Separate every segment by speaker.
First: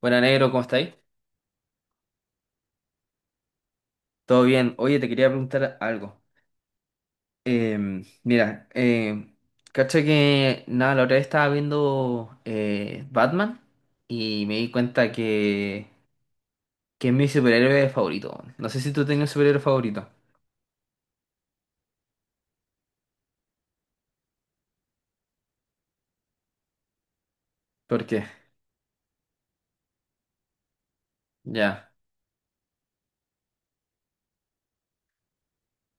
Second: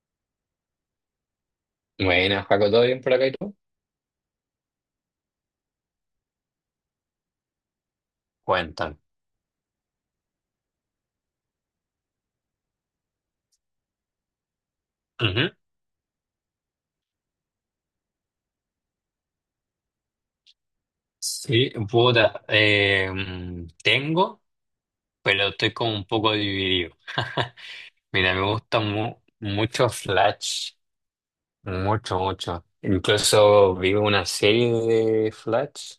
Speaker 1: Buena negro, ¿cómo estáis?
Speaker 2: Buenas, Paco, ¿todo bien por acá y tú?
Speaker 1: ¿Todo bien? Oye, te quería preguntar algo. Mira,
Speaker 2: Cuentan.
Speaker 1: cacha que nada, la otra vez estaba viendo Batman y me di cuenta
Speaker 2: Ujú.
Speaker 1: que es mi superhéroe favorito. Weón. No sé si tú tenías un superhéroe favorito.
Speaker 2: Sí, puta, tengo, pero estoy como un poco dividido.
Speaker 1: ¿Por qué?
Speaker 2: Mira, me gusta mucho Flash,
Speaker 1: Ya,
Speaker 2: mucho, mucho. Incluso vi una serie de Flash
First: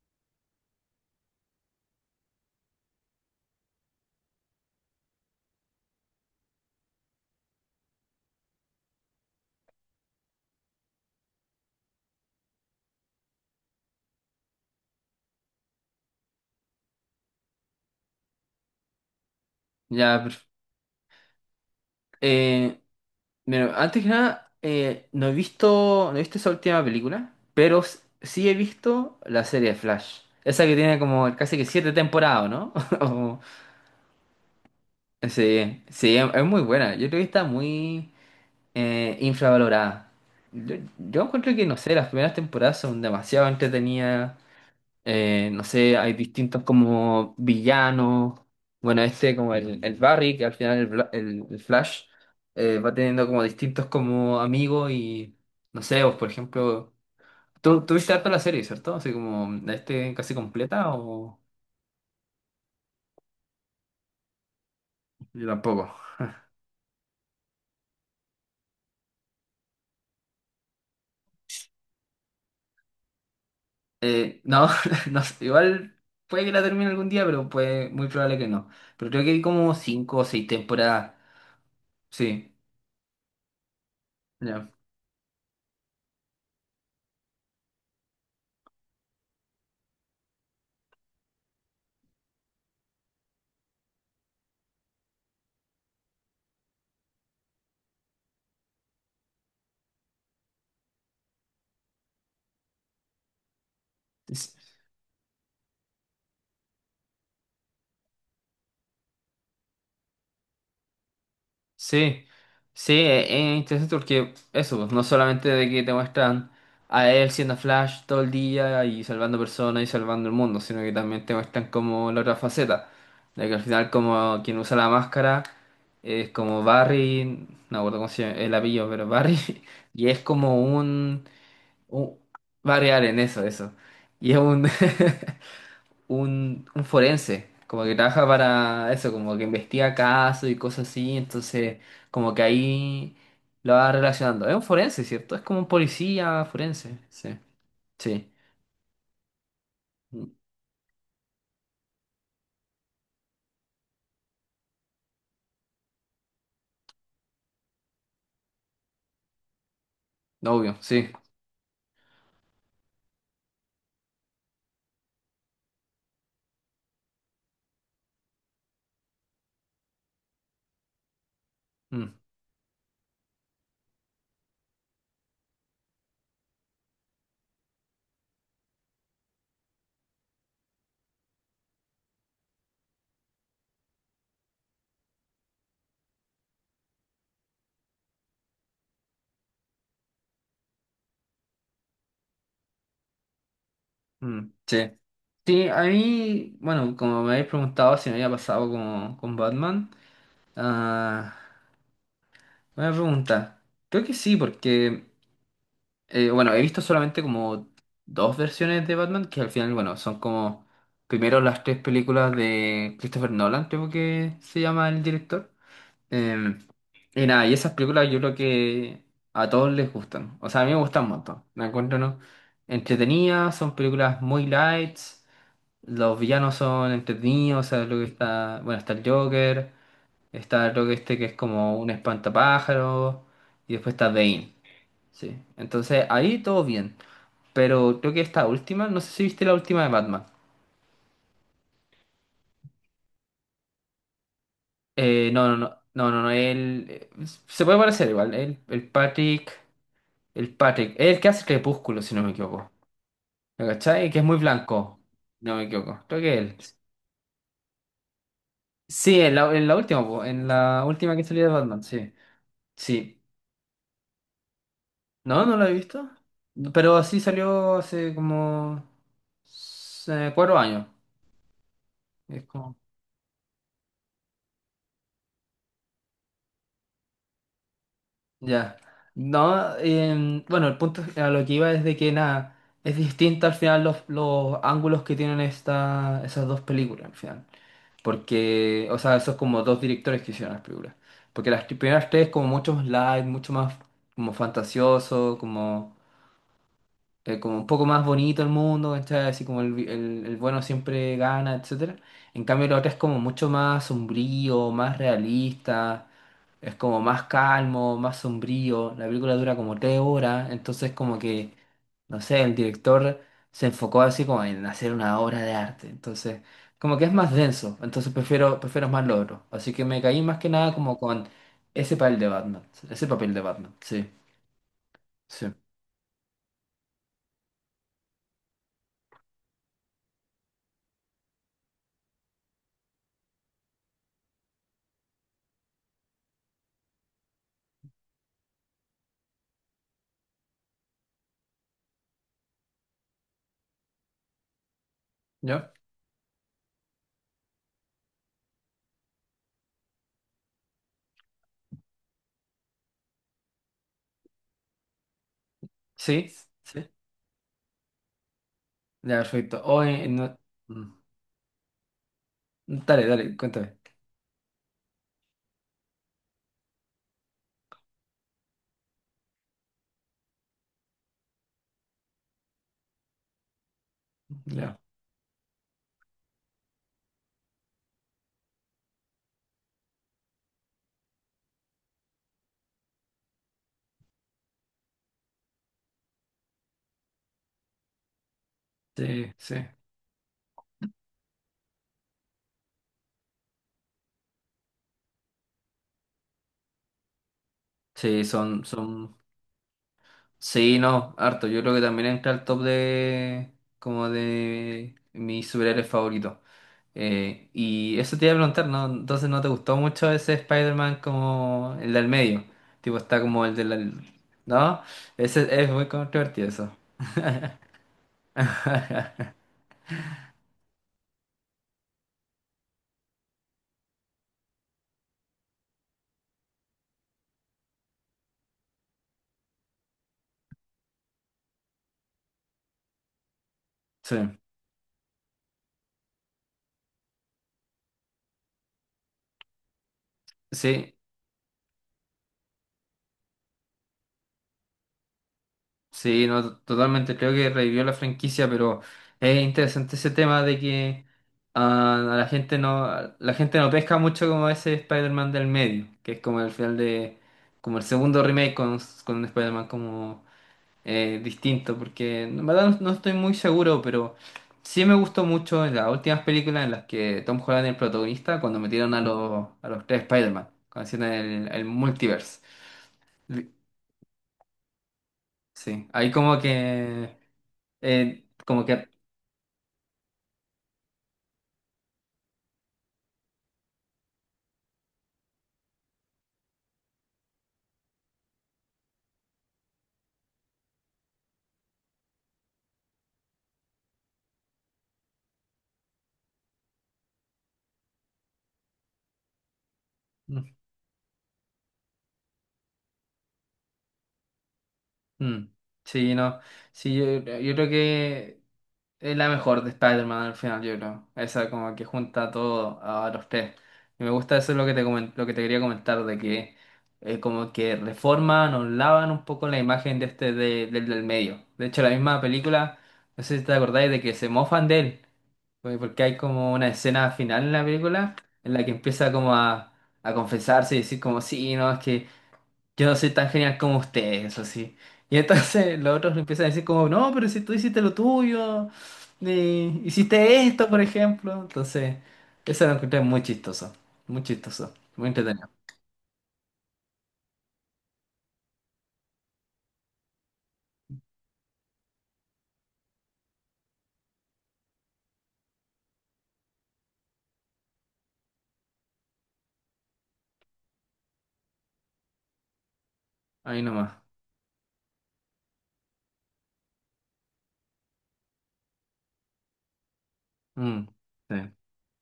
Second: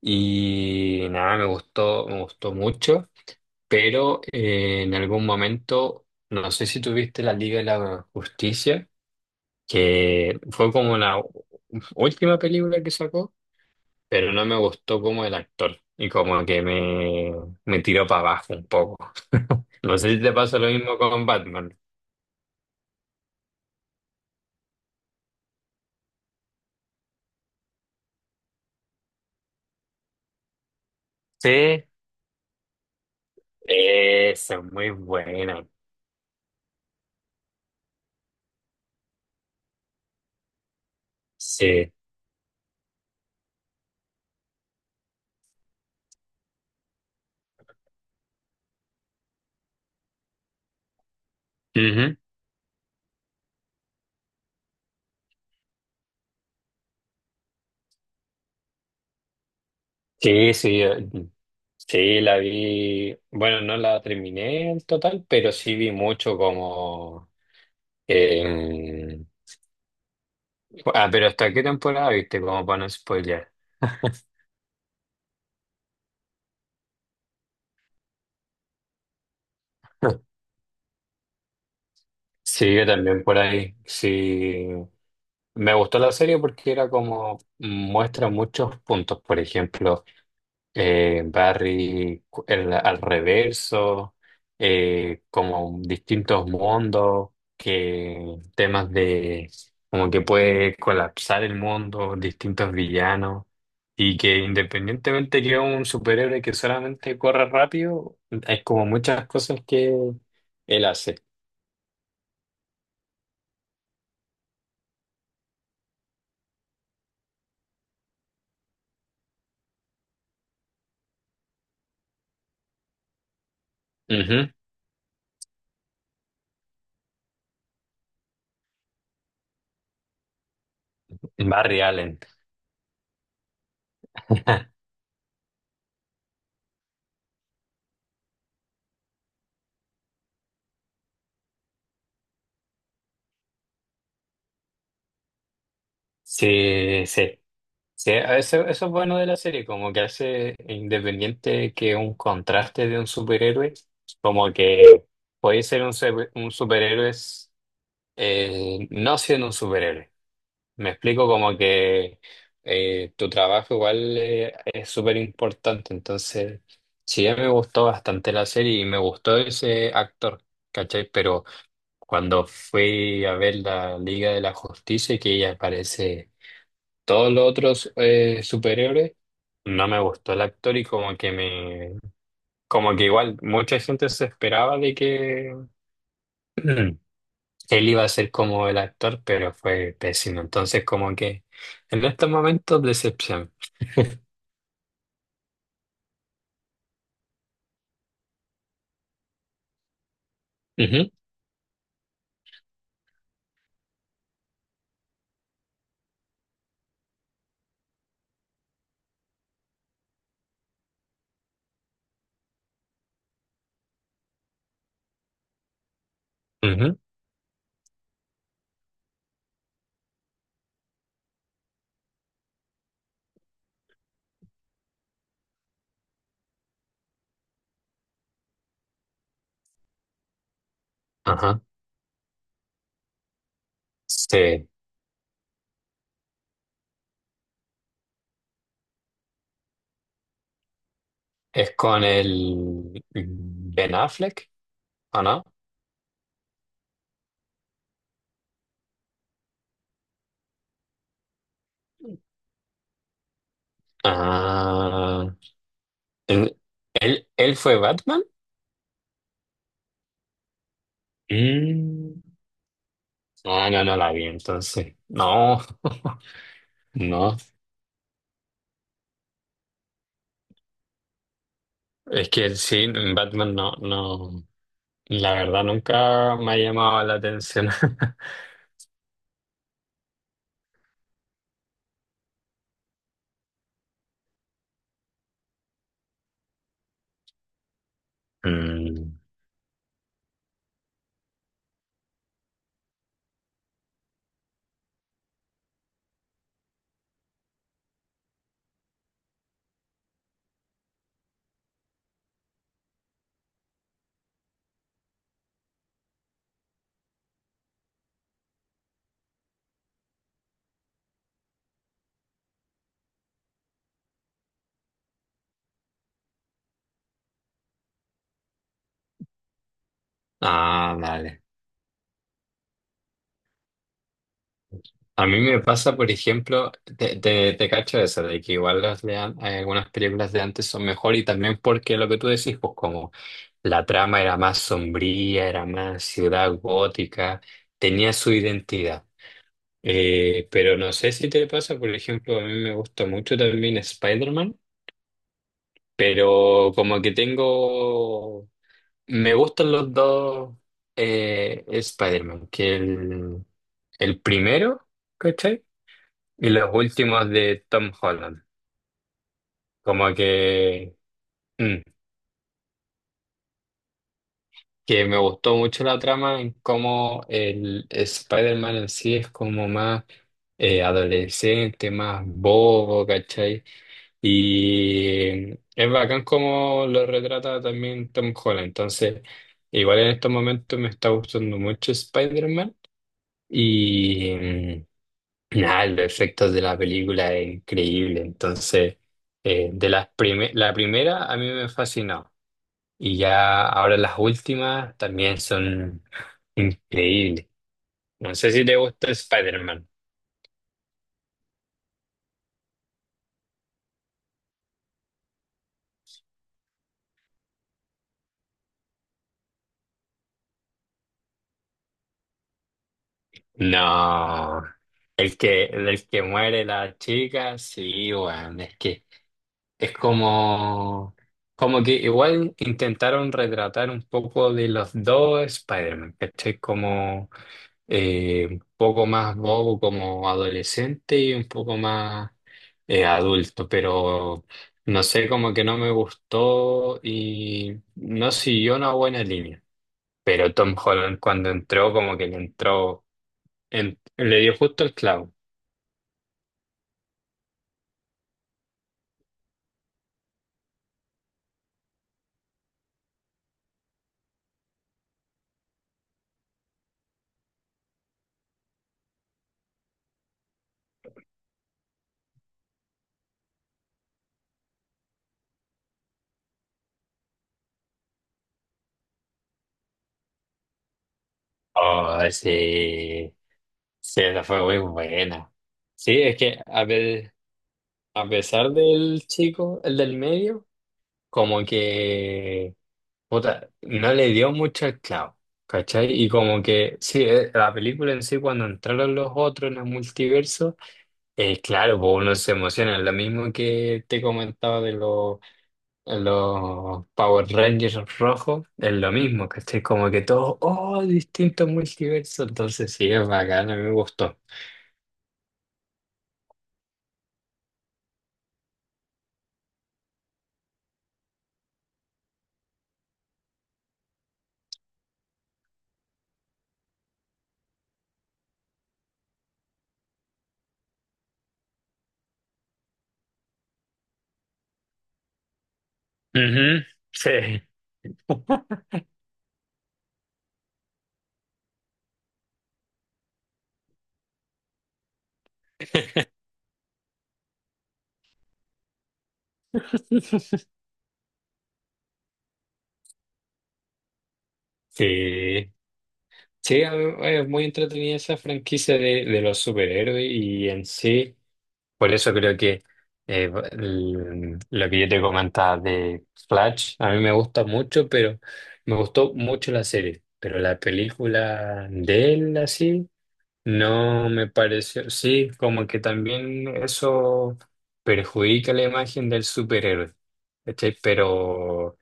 Speaker 2: y nada, me gustó mucho, pero en algún momento, no sé si tuviste la Liga de la Justicia, que fue como la última película que sacó, pero no me gustó como el actor y me tiró para abajo un poco. No sé si
Speaker 1: ya.
Speaker 2: te pasa lo mismo con Batman.
Speaker 1: Eh, Mira, antes que nada, no he visto esa última película, pero sí he visto la serie de Flash. Esa que tiene como casi que
Speaker 2: Sí.
Speaker 1: siete temporadas, ¿no?
Speaker 2: Esa es muy buena.
Speaker 1: Sí, sí, es muy buena. Yo creo que está muy infravalorada. Yo encuentro que, no
Speaker 2: Sí.
Speaker 1: sé, las primeras temporadas son demasiado entretenidas. No sé, hay distintos como villanos. Bueno, este como el Barry, que al final el Flash
Speaker 2: Ujú.
Speaker 1: va teniendo como distintos como amigos y, no sé, vos, por ejemplo, ¿tú viste harto la serie, cierto? Así como, ¿la este casi
Speaker 2: Sí, sí,
Speaker 1: completa o
Speaker 2: sí, la vi. Bueno, no la terminé en total,
Speaker 1: yo
Speaker 2: pero sí
Speaker 1: tampoco?
Speaker 2: vi mucho como... eh, pero ¿hasta qué temporada viste? Como para no spoilear.
Speaker 1: No, no sé, igual puede que la termine algún día, pero muy probable que no. Pero creo que hay como cinco o seis temporadas. Sí,
Speaker 2: Sí, yo también por ahí. Sí,
Speaker 1: ya.
Speaker 2: me gustó la serie porque era como muestra muchos puntos, por ejemplo, Barry al reverso, como distintos mundos, que temas de como que puede colapsar el mundo, distintos villanos, y que
Speaker 1: S-
Speaker 2: independientemente que es un superhéroe que solamente corre rápido, hay como muchas cosas que él hace.
Speaker 1: Sí, sí, es interesante porque eso, pues, no solamente de que te muestran a él siendo Flash todo el día y salvando personas y salvando el mundo, sino que también te muestran como la otra faceta, de que al final como quien usa la máscara es como Barry, no me acuerdo cómo se llama el apellido, pero Barry, y es como un
Speaker 2: Barry
Speaker 1: un-
Speaker 2: Allen.
Speaker 1: variar en eso, eso. Y es un, un forense, como que trabaja para eso, como que investiga casos y cosas así, entonces como que ahí lo va relacionando. Es un forense, ¿cierto? Es como un policía forense,
Speaker 2: Sí, sí.
Speaker 1: sí,
Speaker 2: Sí,
Speaker 1: sí.
Speaker 2: eso es bueno de la serie, como que
Speaker 1: Mm,
Speaker 2: hace independiente que un contraste de un superhéroe, como que puede ser un superhéroe, no siendo un superhéroe.
Speaker 1: obvio,
Speaker 2: Me
Speaker 1: sí.
Speaker 2: explico como que tu trabajo igual es súper importante, entonces sí, me gustó bastante la serie y me gustó ese actor, ¿cachai? Pero...
Speaker 1: Mm,
Speaker 2: Cuando fui a ver la Liga de la Justicia, que ella aparece todos los otros superhéroes, no me gustó el actor y como que igual mucha gente se esperaba de que él iba a ser como el actor, pero fue pésimo. Entonces como que en estos momentos decepción.
Speaker 1: mm, sí. Sí, a mí, bueno, como me habéis preguntado si me había pasado como con Batman,
Speaker 2: Ujú,
Speaker 1: ah, buena pregunta. Creo que sí, porque... Bueno, he visto solamente como dos versiones de Batman que al final, bueno, son como primero las tres películas de Christopher Nolan, creo que se llama el director. Eh,
Speaker 2: ujú,
Speaker 1: y nada, y esas películas yo creo que a todos les gustan. O sea, a mí me gustan un montón. Me encuentro, ¿no? entretenidas, son películas muy lights, los villanos son entretenidos, o sea, lo que está, bueno, está el Joker, está lo que este que es
Speaker 2: ajá.
Speaker 1: como un espantapájaro, y después está Bane.
Speaker 2: Sí,
Speaker 1: Sí, entonces ahí todo bien. Pero creo que esta última, no sé si viste la última de Batman.
Speaker 2: es con el Ben Affleck, ¿o no?
Speaker 1: No, no, no, no, no, no, él se puede parecer igual, el Patrick, el Patrick, el que hace Crepúsculo, si no me equivoco. ¿Me cachai? Que es muy blanco,
Speaker 2: Ah,
Speaker 1: no me equivoco. Creo que él.
Speaker 2: ¿él, él fue Batman?
Speaker 1: Sí, en la última, po, en la última que salió de Batman, sí.
Speaker 2: Mm.
Speaker 1: Sí.
Speaker 2: Ah, no, no la vi entonces.
Speaker 1: No, no
Speaker 2: No,
Speaker 1: la he visto. No, pero así
Speaker 2: no.
Speaker 1: salió hace como 4 años.
Speaker 2: Es
Speaker 1: Es
Speaker 2: que
Speaker 1: como-
Speaker 2: sí, Batman no, no. La verdad nunca me ha llamado la atención.
Speaker 1: Ya. No, bueno, el punto a lo que iba es de que nada, es distinta al final los ángulos que tienen esas dos películas, al final. Porque, o sea,
Speaker 2: Mm.
Speaker 1: esos como dos directores que hicieron las películas. Porque las primeras tres como mucho más light, mucho más como fantasioso, como un poco más bonito el mundo, ¿cachai? Así como el bueno siempre gana, etcétera. En cambio, la otra es como mucho más sombrío, más realista, es como más calmo, más sombrío. La película dura como 3 horas, entonces como que, no sé, el director se enfocó así como en hacer una obra de arte. Entonces, como que es más denso, entonces prefiero más lo otro. Así que me caí más que nada
Speaker 2: Ah,
Speaker 1: como con
Speaker 2: vale.
Speaker 1: ese papel de Batman, ese papel de Batman, sí,
Speaker 2: A mí
Speaker 1: sí.
Speaker 2: me pasa, por ejemplo, te cacho eso, de que igual las de algunas películas de antes son mejor y también porque lo que tú decís, pues como la trama era más sombría, era más ciudad gótica, tenía su identidad. Pero no sé si te pasa, por ejemplo, a mí me gusta mucho también Spider-Man,
Speaker 1: ¿Yo?
Speaker 2: pero como que tengo, me gustan los dos Spider-Man, el primero, ¿cachai?
Speaker 1: Sí.
Speaker 2: Y los
Speaker 1: Sí.
Speaker 2: últimos de Tom Holland.
Speaker 1: Ya, perfecto. O
Speaker 2: Como
Speaker 1: en no-
Speaker 2: que,
Speaker 1: Mm.
Speaker 2: mm,
Speaker 1: Dale, dale, cuéntame.
Speaker 2: que me gustó mucho la trama en cómo el Spider-Man en sí es como más adolescente, más bobo, ¿cachai?
Speaker 1: Ya.
Speaker 2: Y es bacán como lo retrata también Tom Holland. Entonces, igual en estos momentos me está gustando mucho Spider-Man. Y nada, los efectos de la película es increíble. Entonces,
Speaker 1: Sí, sí.
Speaker 2: la primera a mí me fascinó. Y ya ahora las últimas también son increíbles.
Speaker 1: Sí,
Speaker 2: No sé si
Speaker 1: son,
Speaker 2: te gusta
Speaker 1: son.
Speaker 2: Spider-Man.
Speaker 1: Sí, no, harto. Yo creo que también entra al top de, como de mis superhéroes favoritos. Y eso te iba a preguntar, ¿no? Entonces no te gustó mucho ese Spider-Man como el del medio. Tipo, está como el del.
Speaker 2: No.
Speaker 1: ¿No? Ese es muy
Speaker 2: El que
Speaker 1: controvertido
Speaker 2: muere
Speaker 1: eso.
Speaker 2: la chica, sí, weón, es que... Es como, como que igual intentaron retratar un poco de los dos Spider-Man, ¿cachai? Como un poco más bobo como adolescente y un poco más adulto,
Speaker 1: Sí.
Speaker 2: pero no sé, como que no me gustó y no siguió una buena línea. Pero Tom
Speaker 1: Sí.
Speaker 2: Holland cuando entró, como que le entró, le dio justo el clavo.
Speaker 1: Sí, no, totalmente. Creo que revivió la franquicia, pero es interesante ese tema de que a la gente no pesca mucho como ese Spider-Man del medio, que es como el final de, como el segundo remake con un Spider-Man como distinto, porque en verdad no estoy muy seguro, pero sí me gustó mucho en las últimas películas en las que Tom Holland es el protagonista, cuando metieron a los tres Spider-Man, cuando hicieron el
Speaker 2: Oh,
Speaker 1: multiverse.
Speaker 2: sí, sí, esa fue muy buena.
Speaker 1: Sí, ahí
Speaker 2: Sí, es
Speaker 1: como
Speaker 2: que a
Speaker 1: que
Speaker 2: ver.
Speaker 1: eh,
Speaker 2: A
Speaker 1: como
Speaker 2: pesar
Speaker 1: que
Speaker 2: del chico, el del medio, como que puta, no le dio mucho el clavo, ¿cachai? Y como que, sí, la película en sí, cuando entraron los otros en el multiverso, claro, pues uno se emociona, lo mismo que te comentaba de los Power Rangers rojos, es lo mismo, ¿cachai? Como que todos, oh, distintos multiversos, entonces sí, es bacán, a mí me gustó.
Speaker 1: Ujú. Sí, no. Sí, yo creo que es la mejor de Spider-Man al final, yo creo. Esa como que junta todo a los tres. Y me gusta eso es lo que te quería comentar, de que como que reforman o lavan un poco la imagen de este del medio. De hecho, la misma película, no sé si te acordáis de que se mofan de él. Pues porque hay como una
Speaker 2: Ujú,
Speaker 1: escena final en
Speaker 2: sí.
Speaker 1: la película en la que empieza como a confesarse y decir como sí, no, es que yo no soy tan genial como ustedes eso sí. Y entonces los otros le empiezan a decir como, no, pero si tú hiciste lo tuyo, hiciste esto, por ejemplo. Entonces, eso lo encontré muy chistoso, muy chistoso, muy entretenido.
Speaker 2: Sí. Sí, es muy entretenida esa franquicia de los superhéroes y en sí, por eso creo que lo que yo te comentaba de Flash, a mí me gusta mucho, pero me gustó mucho la serie, pero la película de él así
Speaker 1: Ahí nomás.
Speaker 2: no me pareció, sí, como que también eso perjudica la imagen del superhéroe,
Speaker 1: Mm,
Speaker 2: ¿cachai?
Speaker 1: sí.
Speaker 2: Pero...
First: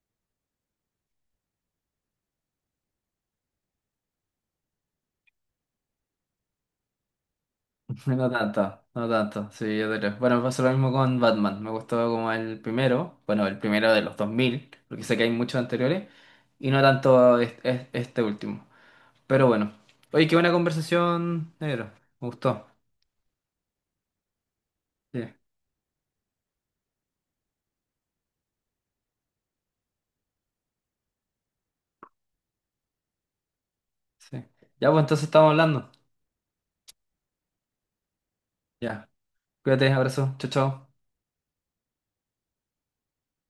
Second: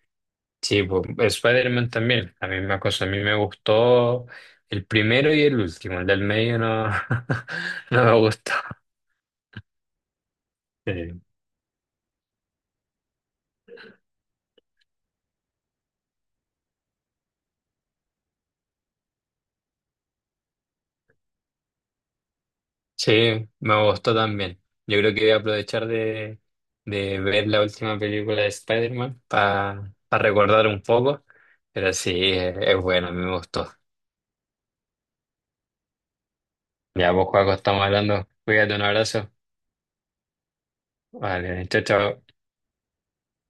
Speaker 2: Sí, pues, Spider-Man también, la misma cosa. A mí me gustó el primero y el último, el del medio no, no me
Speaker 1: No
Speaker 2: gustó.
Speaker 1: tanto, no tanto, sí, yo creo. Bueno, me pasó lo mismo con
Speaker 2: Sí.
Speaker 1: Batman, me gustó como el primero, bueno, el primero de los 2000 porque sé que hay muchos anteriores, y no tanto este último. Pero bueno, oye, qué buena conversación, negro, me gustó.
Speaker 2: Sí, me gustó también. Yo creo
Speaker 1: Sí.
Speaker 2: que voy a aprovechar de ver la última película de Spider-Man para recordar un poco, pero sí, es bueno, a mí me gustó.
Speaker 1: Sí. Ya, pues entonces estamos hablando.
Speaker 2: Ya, pues, Juaco, estamos hablando. Cuídate, un
Speaker 1: Ya.
Speaker 2: abrazo.
Speaker 1: Cuídate, abrazo. Chao, chao.
Speaker 2: Vale, chao, chao.